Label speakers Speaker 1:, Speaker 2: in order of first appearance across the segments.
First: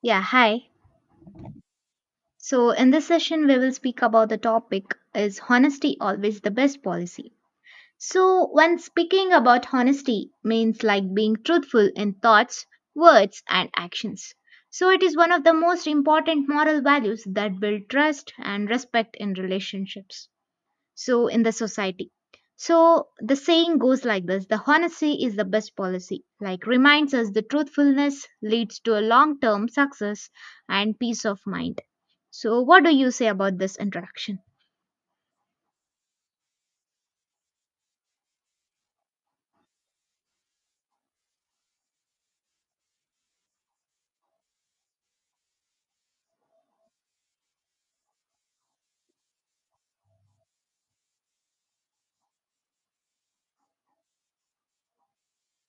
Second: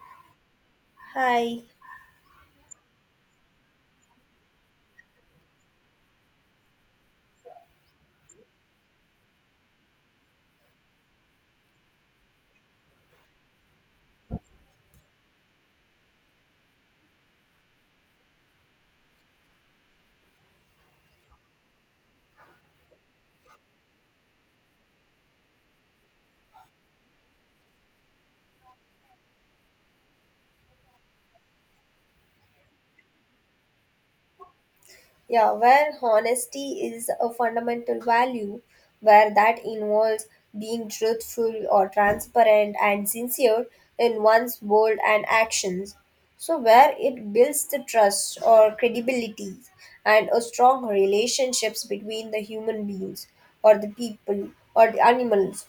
Speaker 1: Yeah, hi.
Speaker 2: Hi.
Speaker 1: So in this session we will speak about the topic, is honesty always the best policy? So when speaking about honesty, means like being truthful in thoughts, words and actions. So it is one of the most important moral values that build trust and respect in relationships, so in the society. So the saying goes like this, the honesty is the best policy, like reminds us the truthfulness leads to a long term success and peace of mind. So what do you say about this interaction?
Speaker 2: Yeah, where honesty is a fundamental value, where that involves being truthful or transparent and sincere in one's word and actions. So, where it builds the trust or credibility and a strong relationships between the human beings or the people or the animals.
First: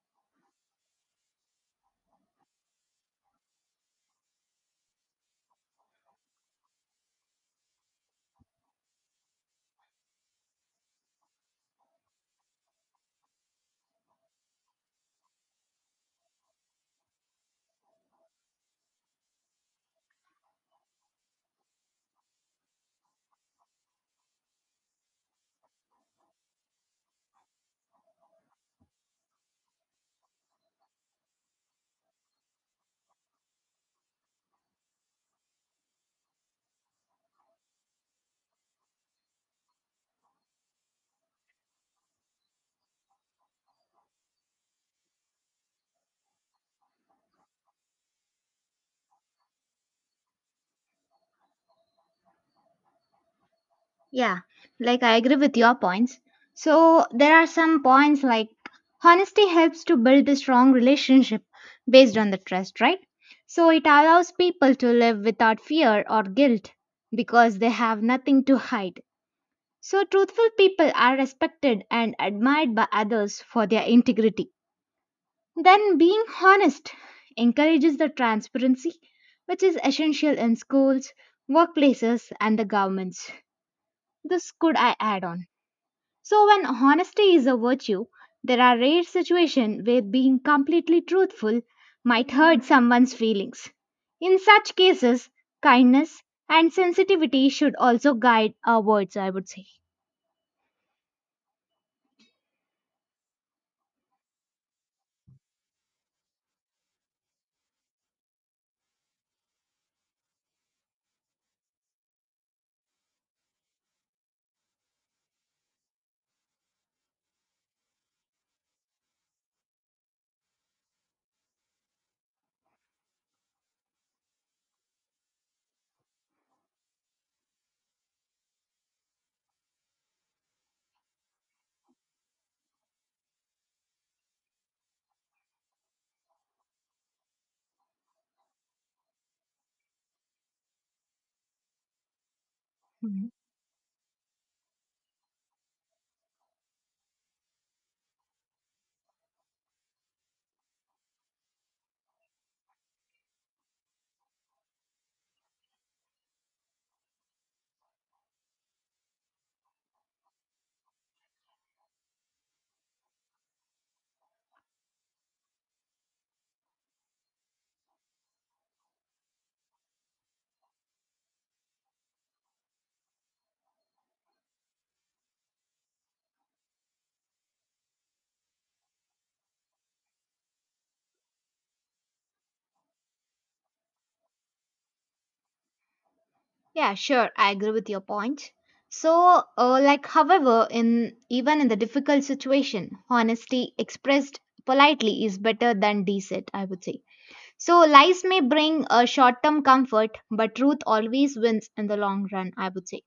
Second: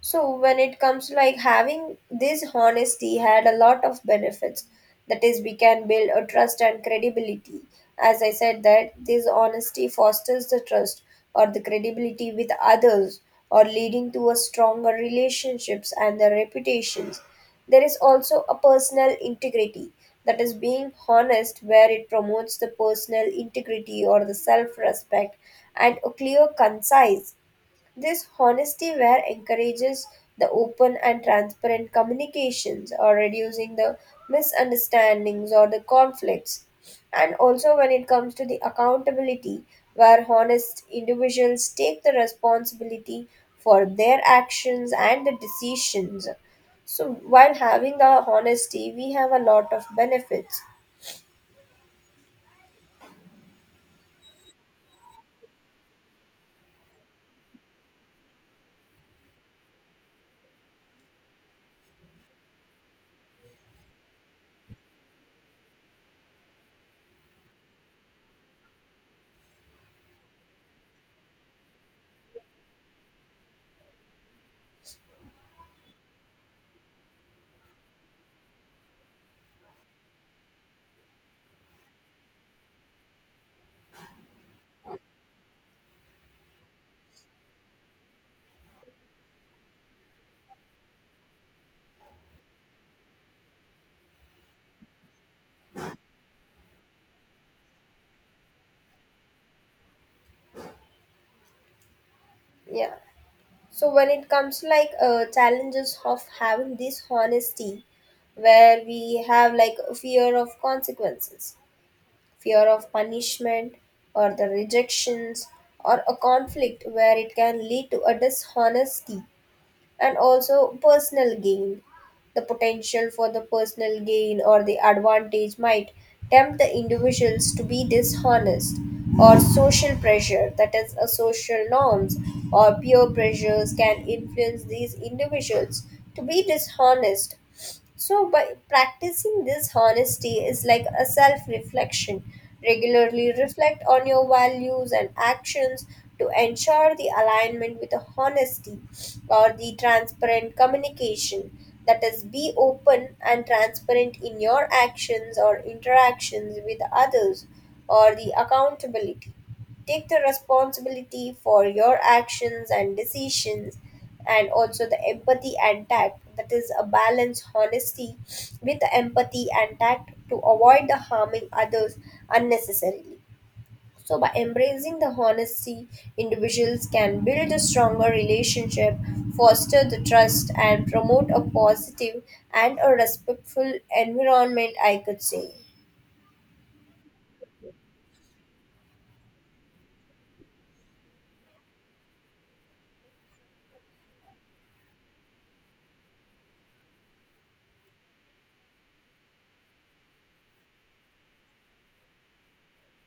Speaker 2: So when it comes to like having this honesty had a lot of benefits, that is we can build a trust and credibility. As I said, that this honesty fosters the trust or the credibility with others or leading to a stronger relationships and the reputations. There is also a personal integrity, that is being honest where it promotes the personal integrity or the self-respect and a clear concise. This honesty where encourages the open and transparent communications or reducing the misunderstandings or the conflicts. And also when it comes to the accountability, where honest individuals take the responsibility for their actions and the decisions. So while having the honesty, we have a lot of benefits.
Speaker 1: Yeah, like I agree with your points. So there are some points like honesty helps to build a strong relationship based on the trust, right? So it allows people to live without fear or guilt because they have nothing to hide. So, truthful people are respected and admired by others for their integrity. Then, being honest encourages the transparency, which is essential in schools, workplaces, and the governments. This could I add on. So, when honesty is a virtue, there are rare situations where being completely truthful might hurt someone's feelings. In such cases, kindness and sensitivity should also guide our words, I would say.
Speaker 2: Yeah. So when it comes to like challenges of having this honesty, where we have like fear of consequences, fear of punishment, or the rejections, or a conflict where it can lead to a dishonesty and also personal gain. The potential for the personal gain or the advantage might tempt the individuals to be dishonest, or social pressure, that is, a social norms or peer pressures, can influence these individuals to be dishonest. So, by practicing this honesty is like a self reflection.
Speaker 1: Mhm.
Speaker 2: Regularly reflect on your values and actions to ensure the alignment with the honesty or the transparent communication. That is, be open and transparent in your actions or interactions with others or the accountability. Take the responsibility for your actions and decisions, and also the empathy and tact, that is a balance honesty with empathy and tact to avoid the harming others unnecessarily. So by embracing the honesty, individuals can build a stronger relationship, foster the trust and promote a positive and a respectful environment, I could say.
Speaker 1: Yeah, sure. I agree with your point. So, however, in even in the difficult situation, honesty expressed politely is better than deceit, I would say. So, lies may bring a short-term comfort, but truth always wins in the long run, I would say.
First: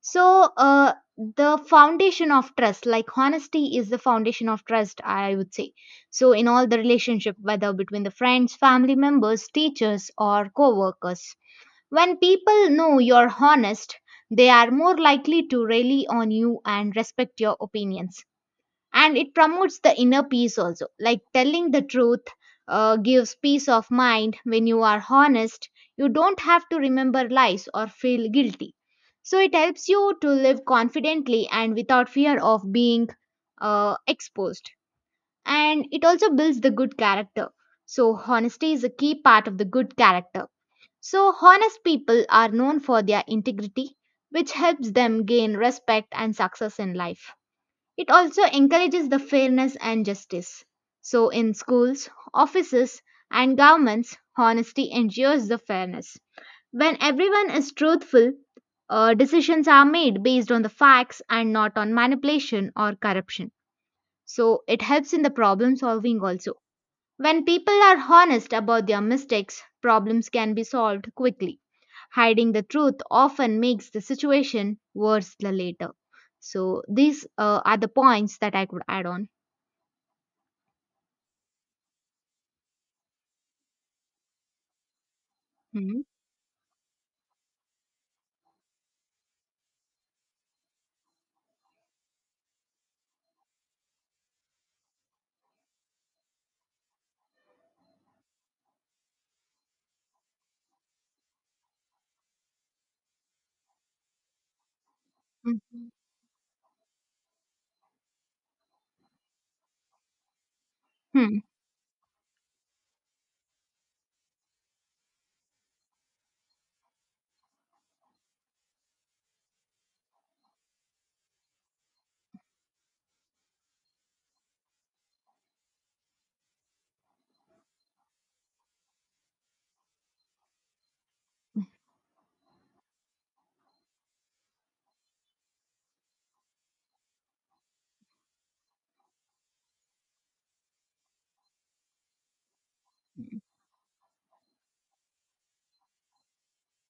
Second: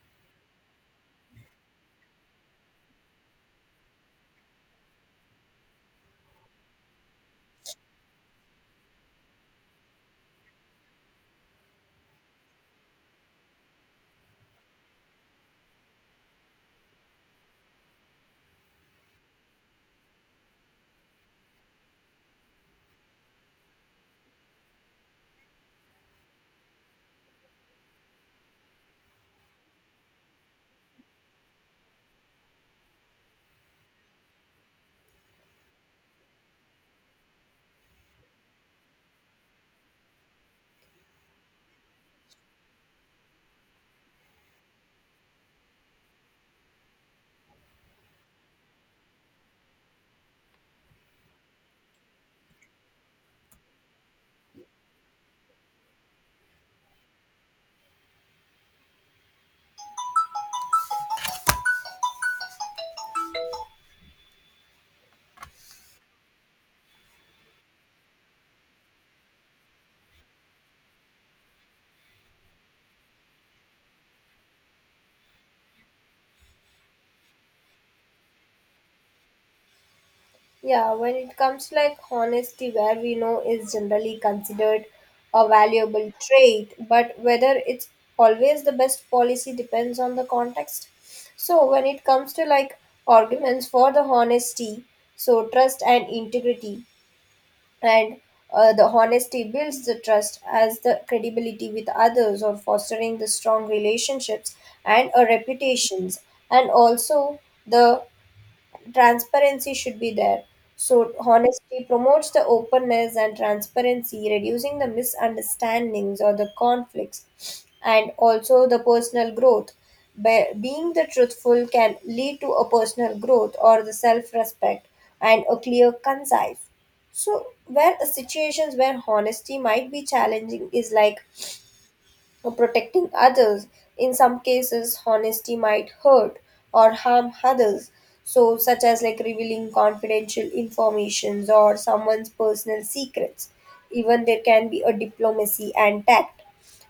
Speaker 1: So, the foundation of trust, like honesty, is the foundation of trust, I would say. So, in all the relationship, whether between the friends, family members, teachers, or co-workers. When people know you're honest, they are more likely to rely on you and respect your opinions. And it promotes the inner peace also. Like telling the truth gives peace of mind when you are honest. You don't have to remember lies or feel guilty. So it helps you to live confidently and without fear of being exposed. And it also builds the good character. So honesty is a key part of the good character. So, honest people are known for their integrity, which helps them gain respect and success in life. It also encourages the fairness and justice. So, in schools, offices, and governments, honesty ensures the fairness. When everyone is truthful, decisions are made based on the facts and not on manipulation or corruption. So, it helps in the problem solving also. When people are honest about their mistakes, problems can be solved quickly. Hiding the truth often makes the situation worse the later. So these are the points that I could add on.
Speaker 2: Yeah, when it comes like honesty, where we know is generally considered a
Speaker 1: Mhm.
Speaker 2: valuable trait, but whether it's always the best policy depends on the context. So when it comes to like arguments for the honesty, so trust and integrity, and the honesty builds the trust as the credibility with others or fostering the strong relationships and
Speaker 1: Mhm.
Speaker 2: reputations, and also the transparency should be there. So
Speaker 1: Hmm.
Speaker 2: honesty promotes the openness and transparency, reducing the misunderstandings or the conflicts, and also the personal growth. Being the truthful can lead to a personal growth or the self-respect and a clear, concise. So where situations where honesty might be challenging is like or protecting others. In some cases, honesty might hurt or harm others, so such as like revealing confidential informations or someone's personal secrets. Even there can be a diplomacy and tact.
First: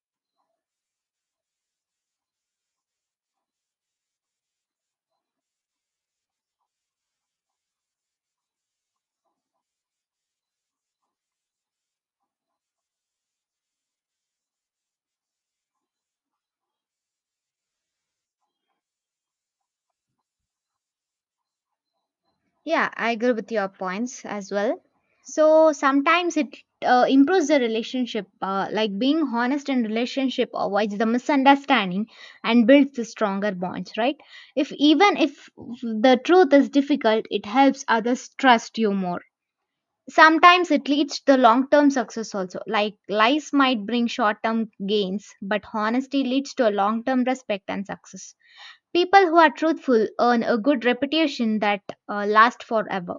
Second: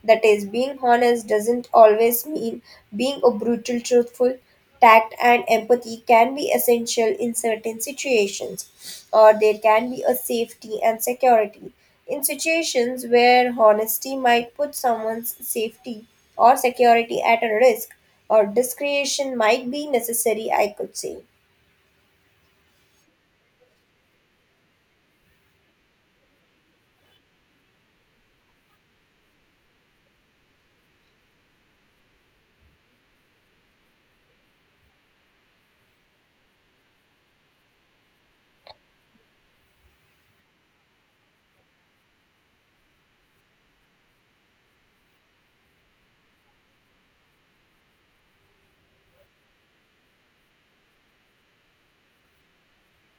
Speaker 2: That is, being honest doesn't always mean being a brutal truthful. Tact and empathy can be essential in certain situations, or there can be a safety and security. In situations where honesty might put someone's safety or security at a risk, or discretion might be necessary, I could say.
Speaker 1: Yeah, I agree with your points as well. So sometimes it improves the relationship, like being honest in relationship avoids the misunderstanding and builds the stronger bonds, right? If even if the truth is difficult, it helps others trust you more. Sometimes it leads to long-term success also. Like lies might bring short-term gains, but honesty leads to a long-term respect and success. People who are truthful earn a good reputation that lasts forever.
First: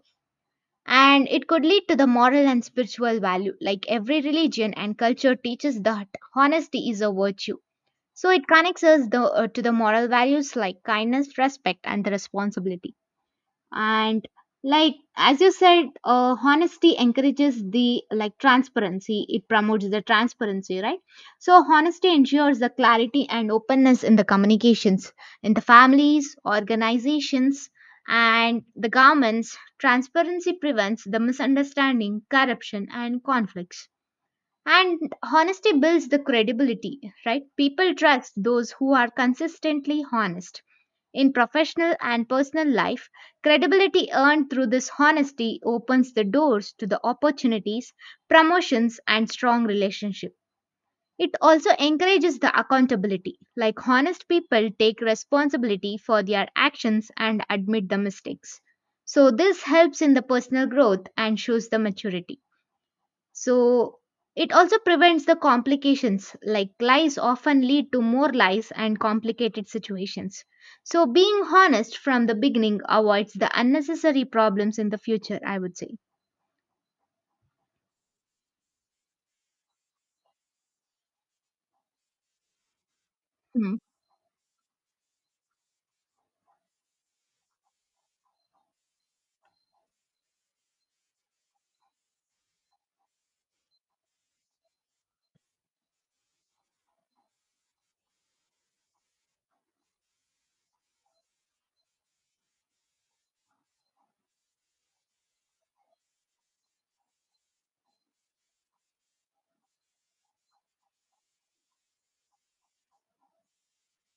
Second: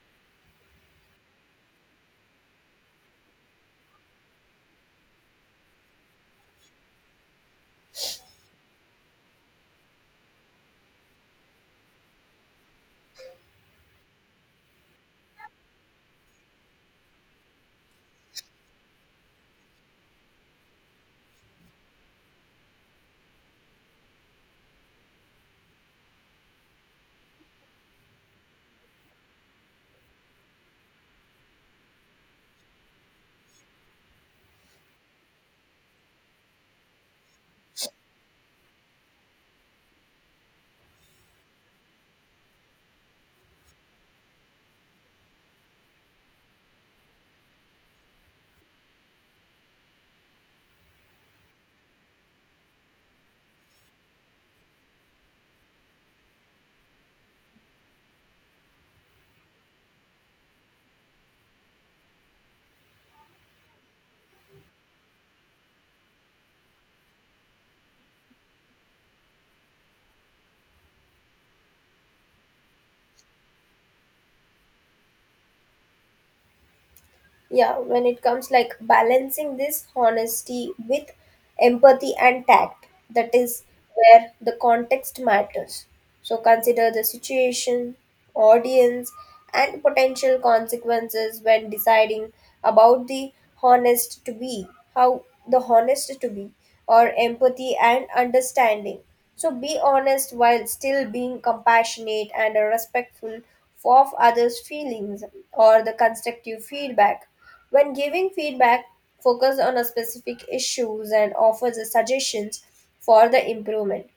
Speaker 1: And it could lead to the moral and spiritual value, like every religion and culture teaches that honesty is a virtue. So it connects us to the moral values like kindness, respect and the responsibility. And like as you said, honesty encourages the like transparency, it promotes the transparency, right? So honesty ensures the clarity and openness in the communications, in the families, organizations, and the governments. Transparency prevents the misunderstanding, corruption and conflicts. And honesty builds the credibility, right? People trust those who are consistently honest. In professional and personal life, credibility earned through this honesty opens the doors to the opportunities, promotions, and strong relationships. It also encourages the accountability, like honest people take responsibility for their actions and admit the mistakes. So, this helps in the personal growth and shows the maturity. So it also prevents the complications, like lies often lead to more lies and complicated situations. So being honest from the beginning avoids the unnecessary problems in the future, I would say.
Speaker 2: Yeah, when it comes like balancing this honesty with empathy and tact, that is
Speaker 1: Hmm.
Speaker 2: where the context matters. So consider the situation, audience, and potential consequences when deciding about the honest to be, how the honest to be, or empathy and understanding. So be honest while still being compassionate and respectful of others' feelings or the constructive feedback. When giving feedback, focus on a specific issues and offer the suggestions for the improvement.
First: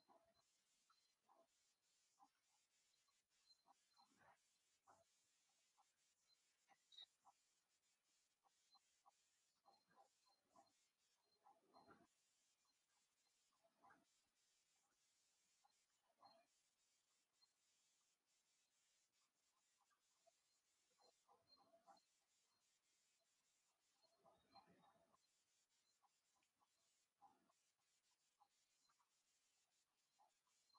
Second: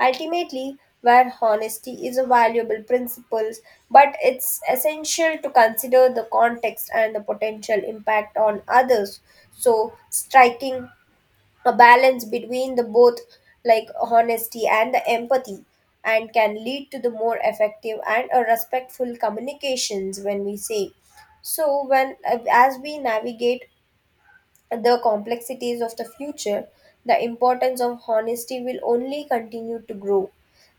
Speaker 2: Ultimately, where honesty is a valuable principle, but it's essential to consider the context and the potential impact on others. So, striking a balance between the both, like honesty and the empathy, and can lead to the more effective and a respectful communications when we say. So when, as we navigate the complexities of the future, the importance of honesty will only continue to grow.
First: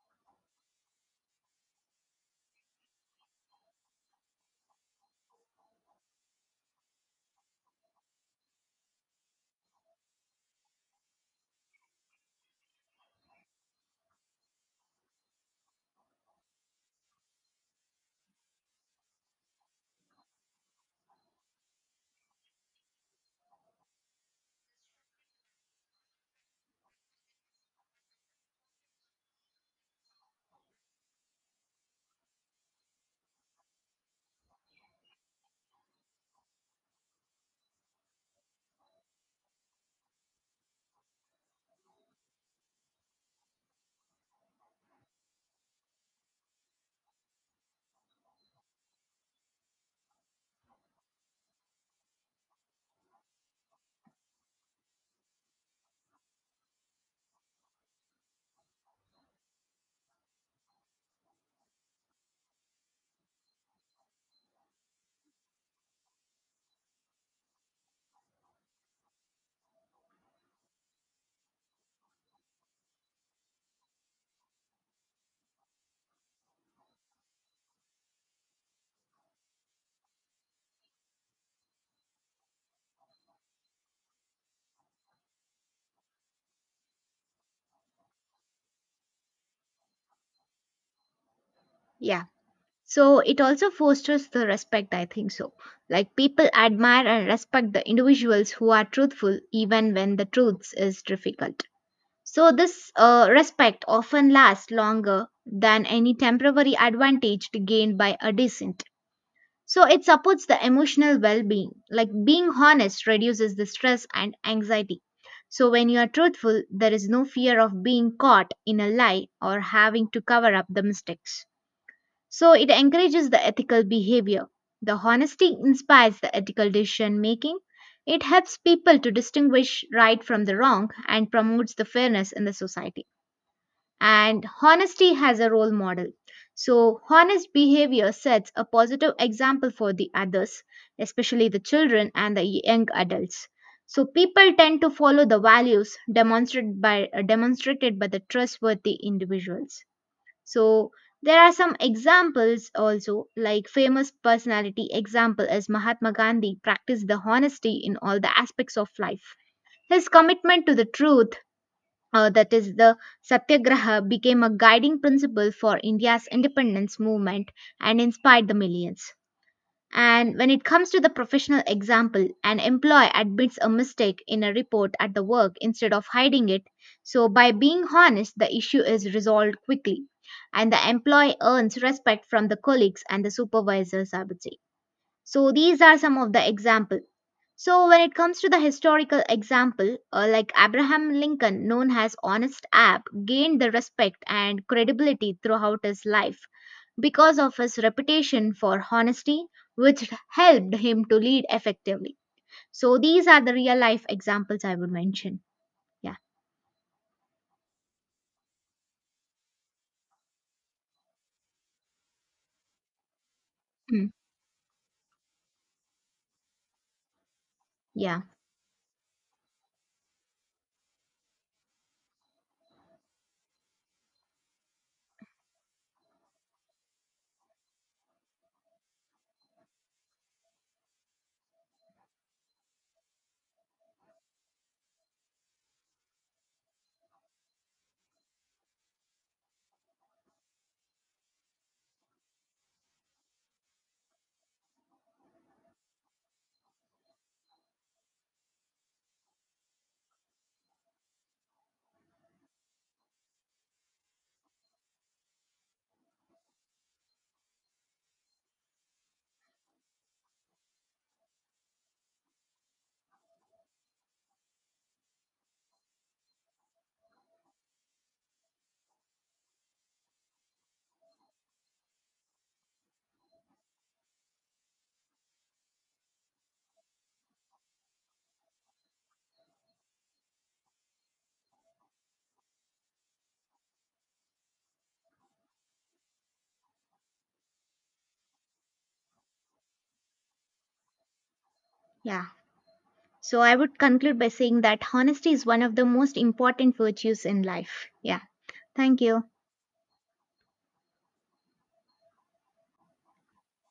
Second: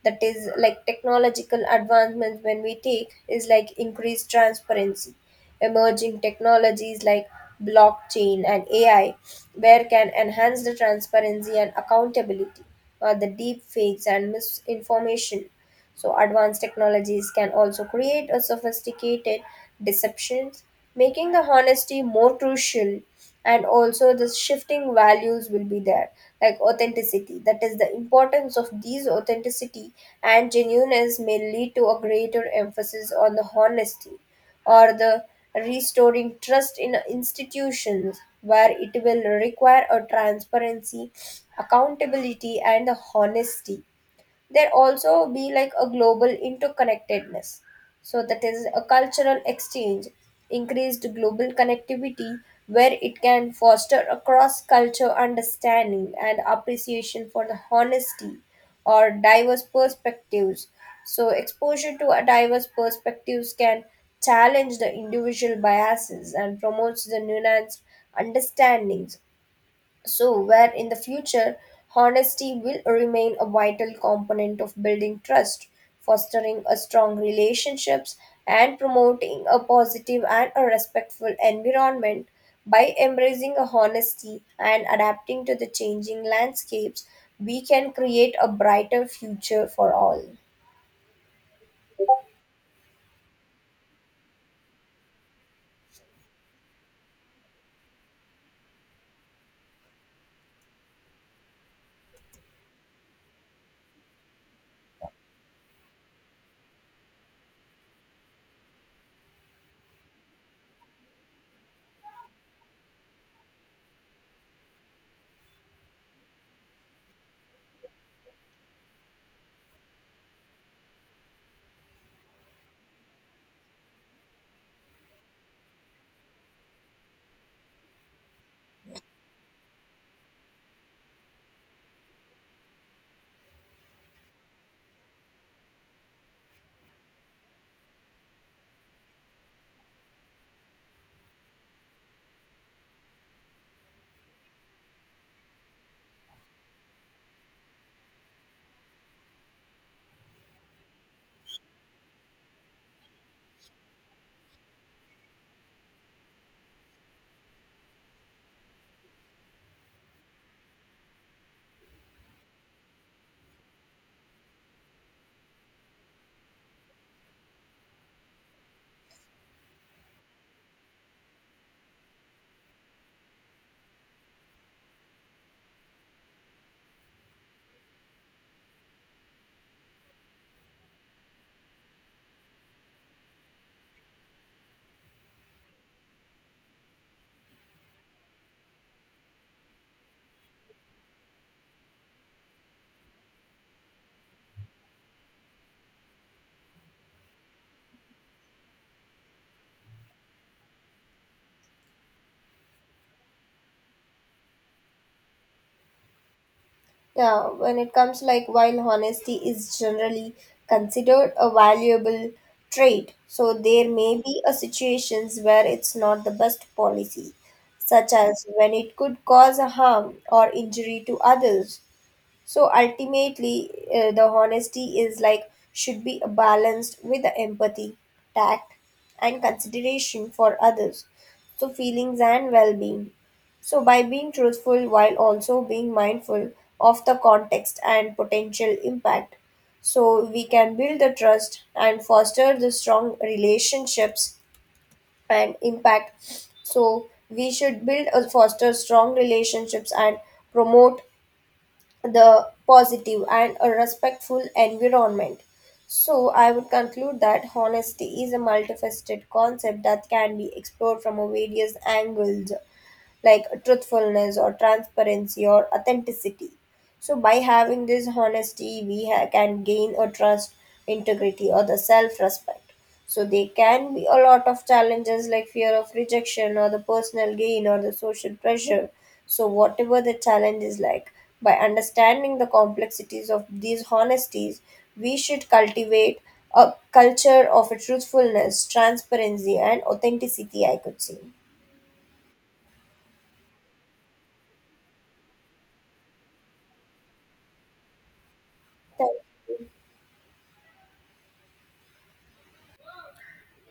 Speaker 2: That is, like technological advancements, when we take, is like increased transparency. Emerging technologies like blockchain and AI, where can enhance the transparency and accountability, or the deep fakes and misinformation. So, advanced technologies can also create a sophisticated deceptions, making the honesty more crucial. And also, the shifting values will be there, like authenticity. That is, the importance of these authenticity and genuineness may lead to a greater emphasis on the honesty or the restoring trust in institutions where it will require a transparency, accountability and the honesty. There also be like a global interconnectedness, so that is a cultural exchange, increased global connectivity, where it can foster a cross culture understanding and appreciation for the honesty or diverse perspectives. So exposure to a diverse perspectives can challenge the individual biases and promotes the nuanced understandings. So, where in the future honesty will remain a vital component of building trust, fostering a strong relationships, and promoting a positive and a respectful environment. By embracing a honesty and adapting to the changing landscapes, we can create a brighter future for all.
Speaker 1: Yeah. So it also fosters the respect, I think so. Like people admire and respect the individuals who are truthful even when the truth is difficult. So this respect often lasts longer than any temporary advantage gained by a dissent. So it supports the emotional well being. Like being honest reduces the stress and anxiety. So when you are truthful, there is no fear of being caught in a lie or having to cover up the mistakes. So it encourages the ethical behavior. The honesty inspires the ethical decision making. It helps people to distinguish right from the wrong and promotes the fairness in the society. And honesty has a role model. So, honest behavior sets a positive example for the others, especially the children and the young adults. So, people tend to follow the values demonstrated by, demonstrated by the trustworthy individuals. So, there are some examples also, like famous personality example as Mahatma Gandhi practiced the honesty in all the aspects of life. His commitment to the truth, that is the satyagraha, became a guiding principle for India's independence movement and inspired the millions. And when it comes to the professional example, an employee admits a mistake in a report at the work instead of hiding it. So by being honest, the issue is resolved quickly and the employee earns respect from the colleagues and the supervisors, I would say. So these are some of the examples. So, when it comes to the historical example, like Abraham Lincoln, known as Honest Ab, gained the respect and credibility throughout his life because of his reputation for honesty, which helped him to lead effectively. So, these are the real life examples I would mention. Yeah.
Speaker 2: Yeah, when it comes like while honesty is generally considered a valuable trait, so there
Speaker 1: Mm.
Speaker 2: may be a situations where it's not the best policy, such
Speaker 1: Yeah,
Speaker 2: as when it could cause a harm or injury to others. So ultimately, the honesty is like should be balanced with the empathy, tact, and consideration for others. So feelings and well-being. So by being truthful while also being mindful of the context and potential impact, so we can build the trust and foster the strong relationships and impact. So we should build or foster strong relationships and promote the positive and a respectful environment. So, I would conclude that honesty is a multifaceted concept that can be explored from a various angles, like truthfulness or transparency or authenticity. So by having this honesty, we can gain a trust, integrity, or the self-respect. So there can be a lot of challenges like fear of rejection or the personal gain or the social pressure. So whatever the challenge is like, by understanding the complexities of these honesties, we should cultivate a culture of truthfulness, transparency, and authenticity. I could say.
Speaker 1: yeah. So I would conclude by saying that honesty is one of the most important virtues in life. Yeah. Thank
Speaker 2: Thank
Speaker 1: you.
Speaker 2: you.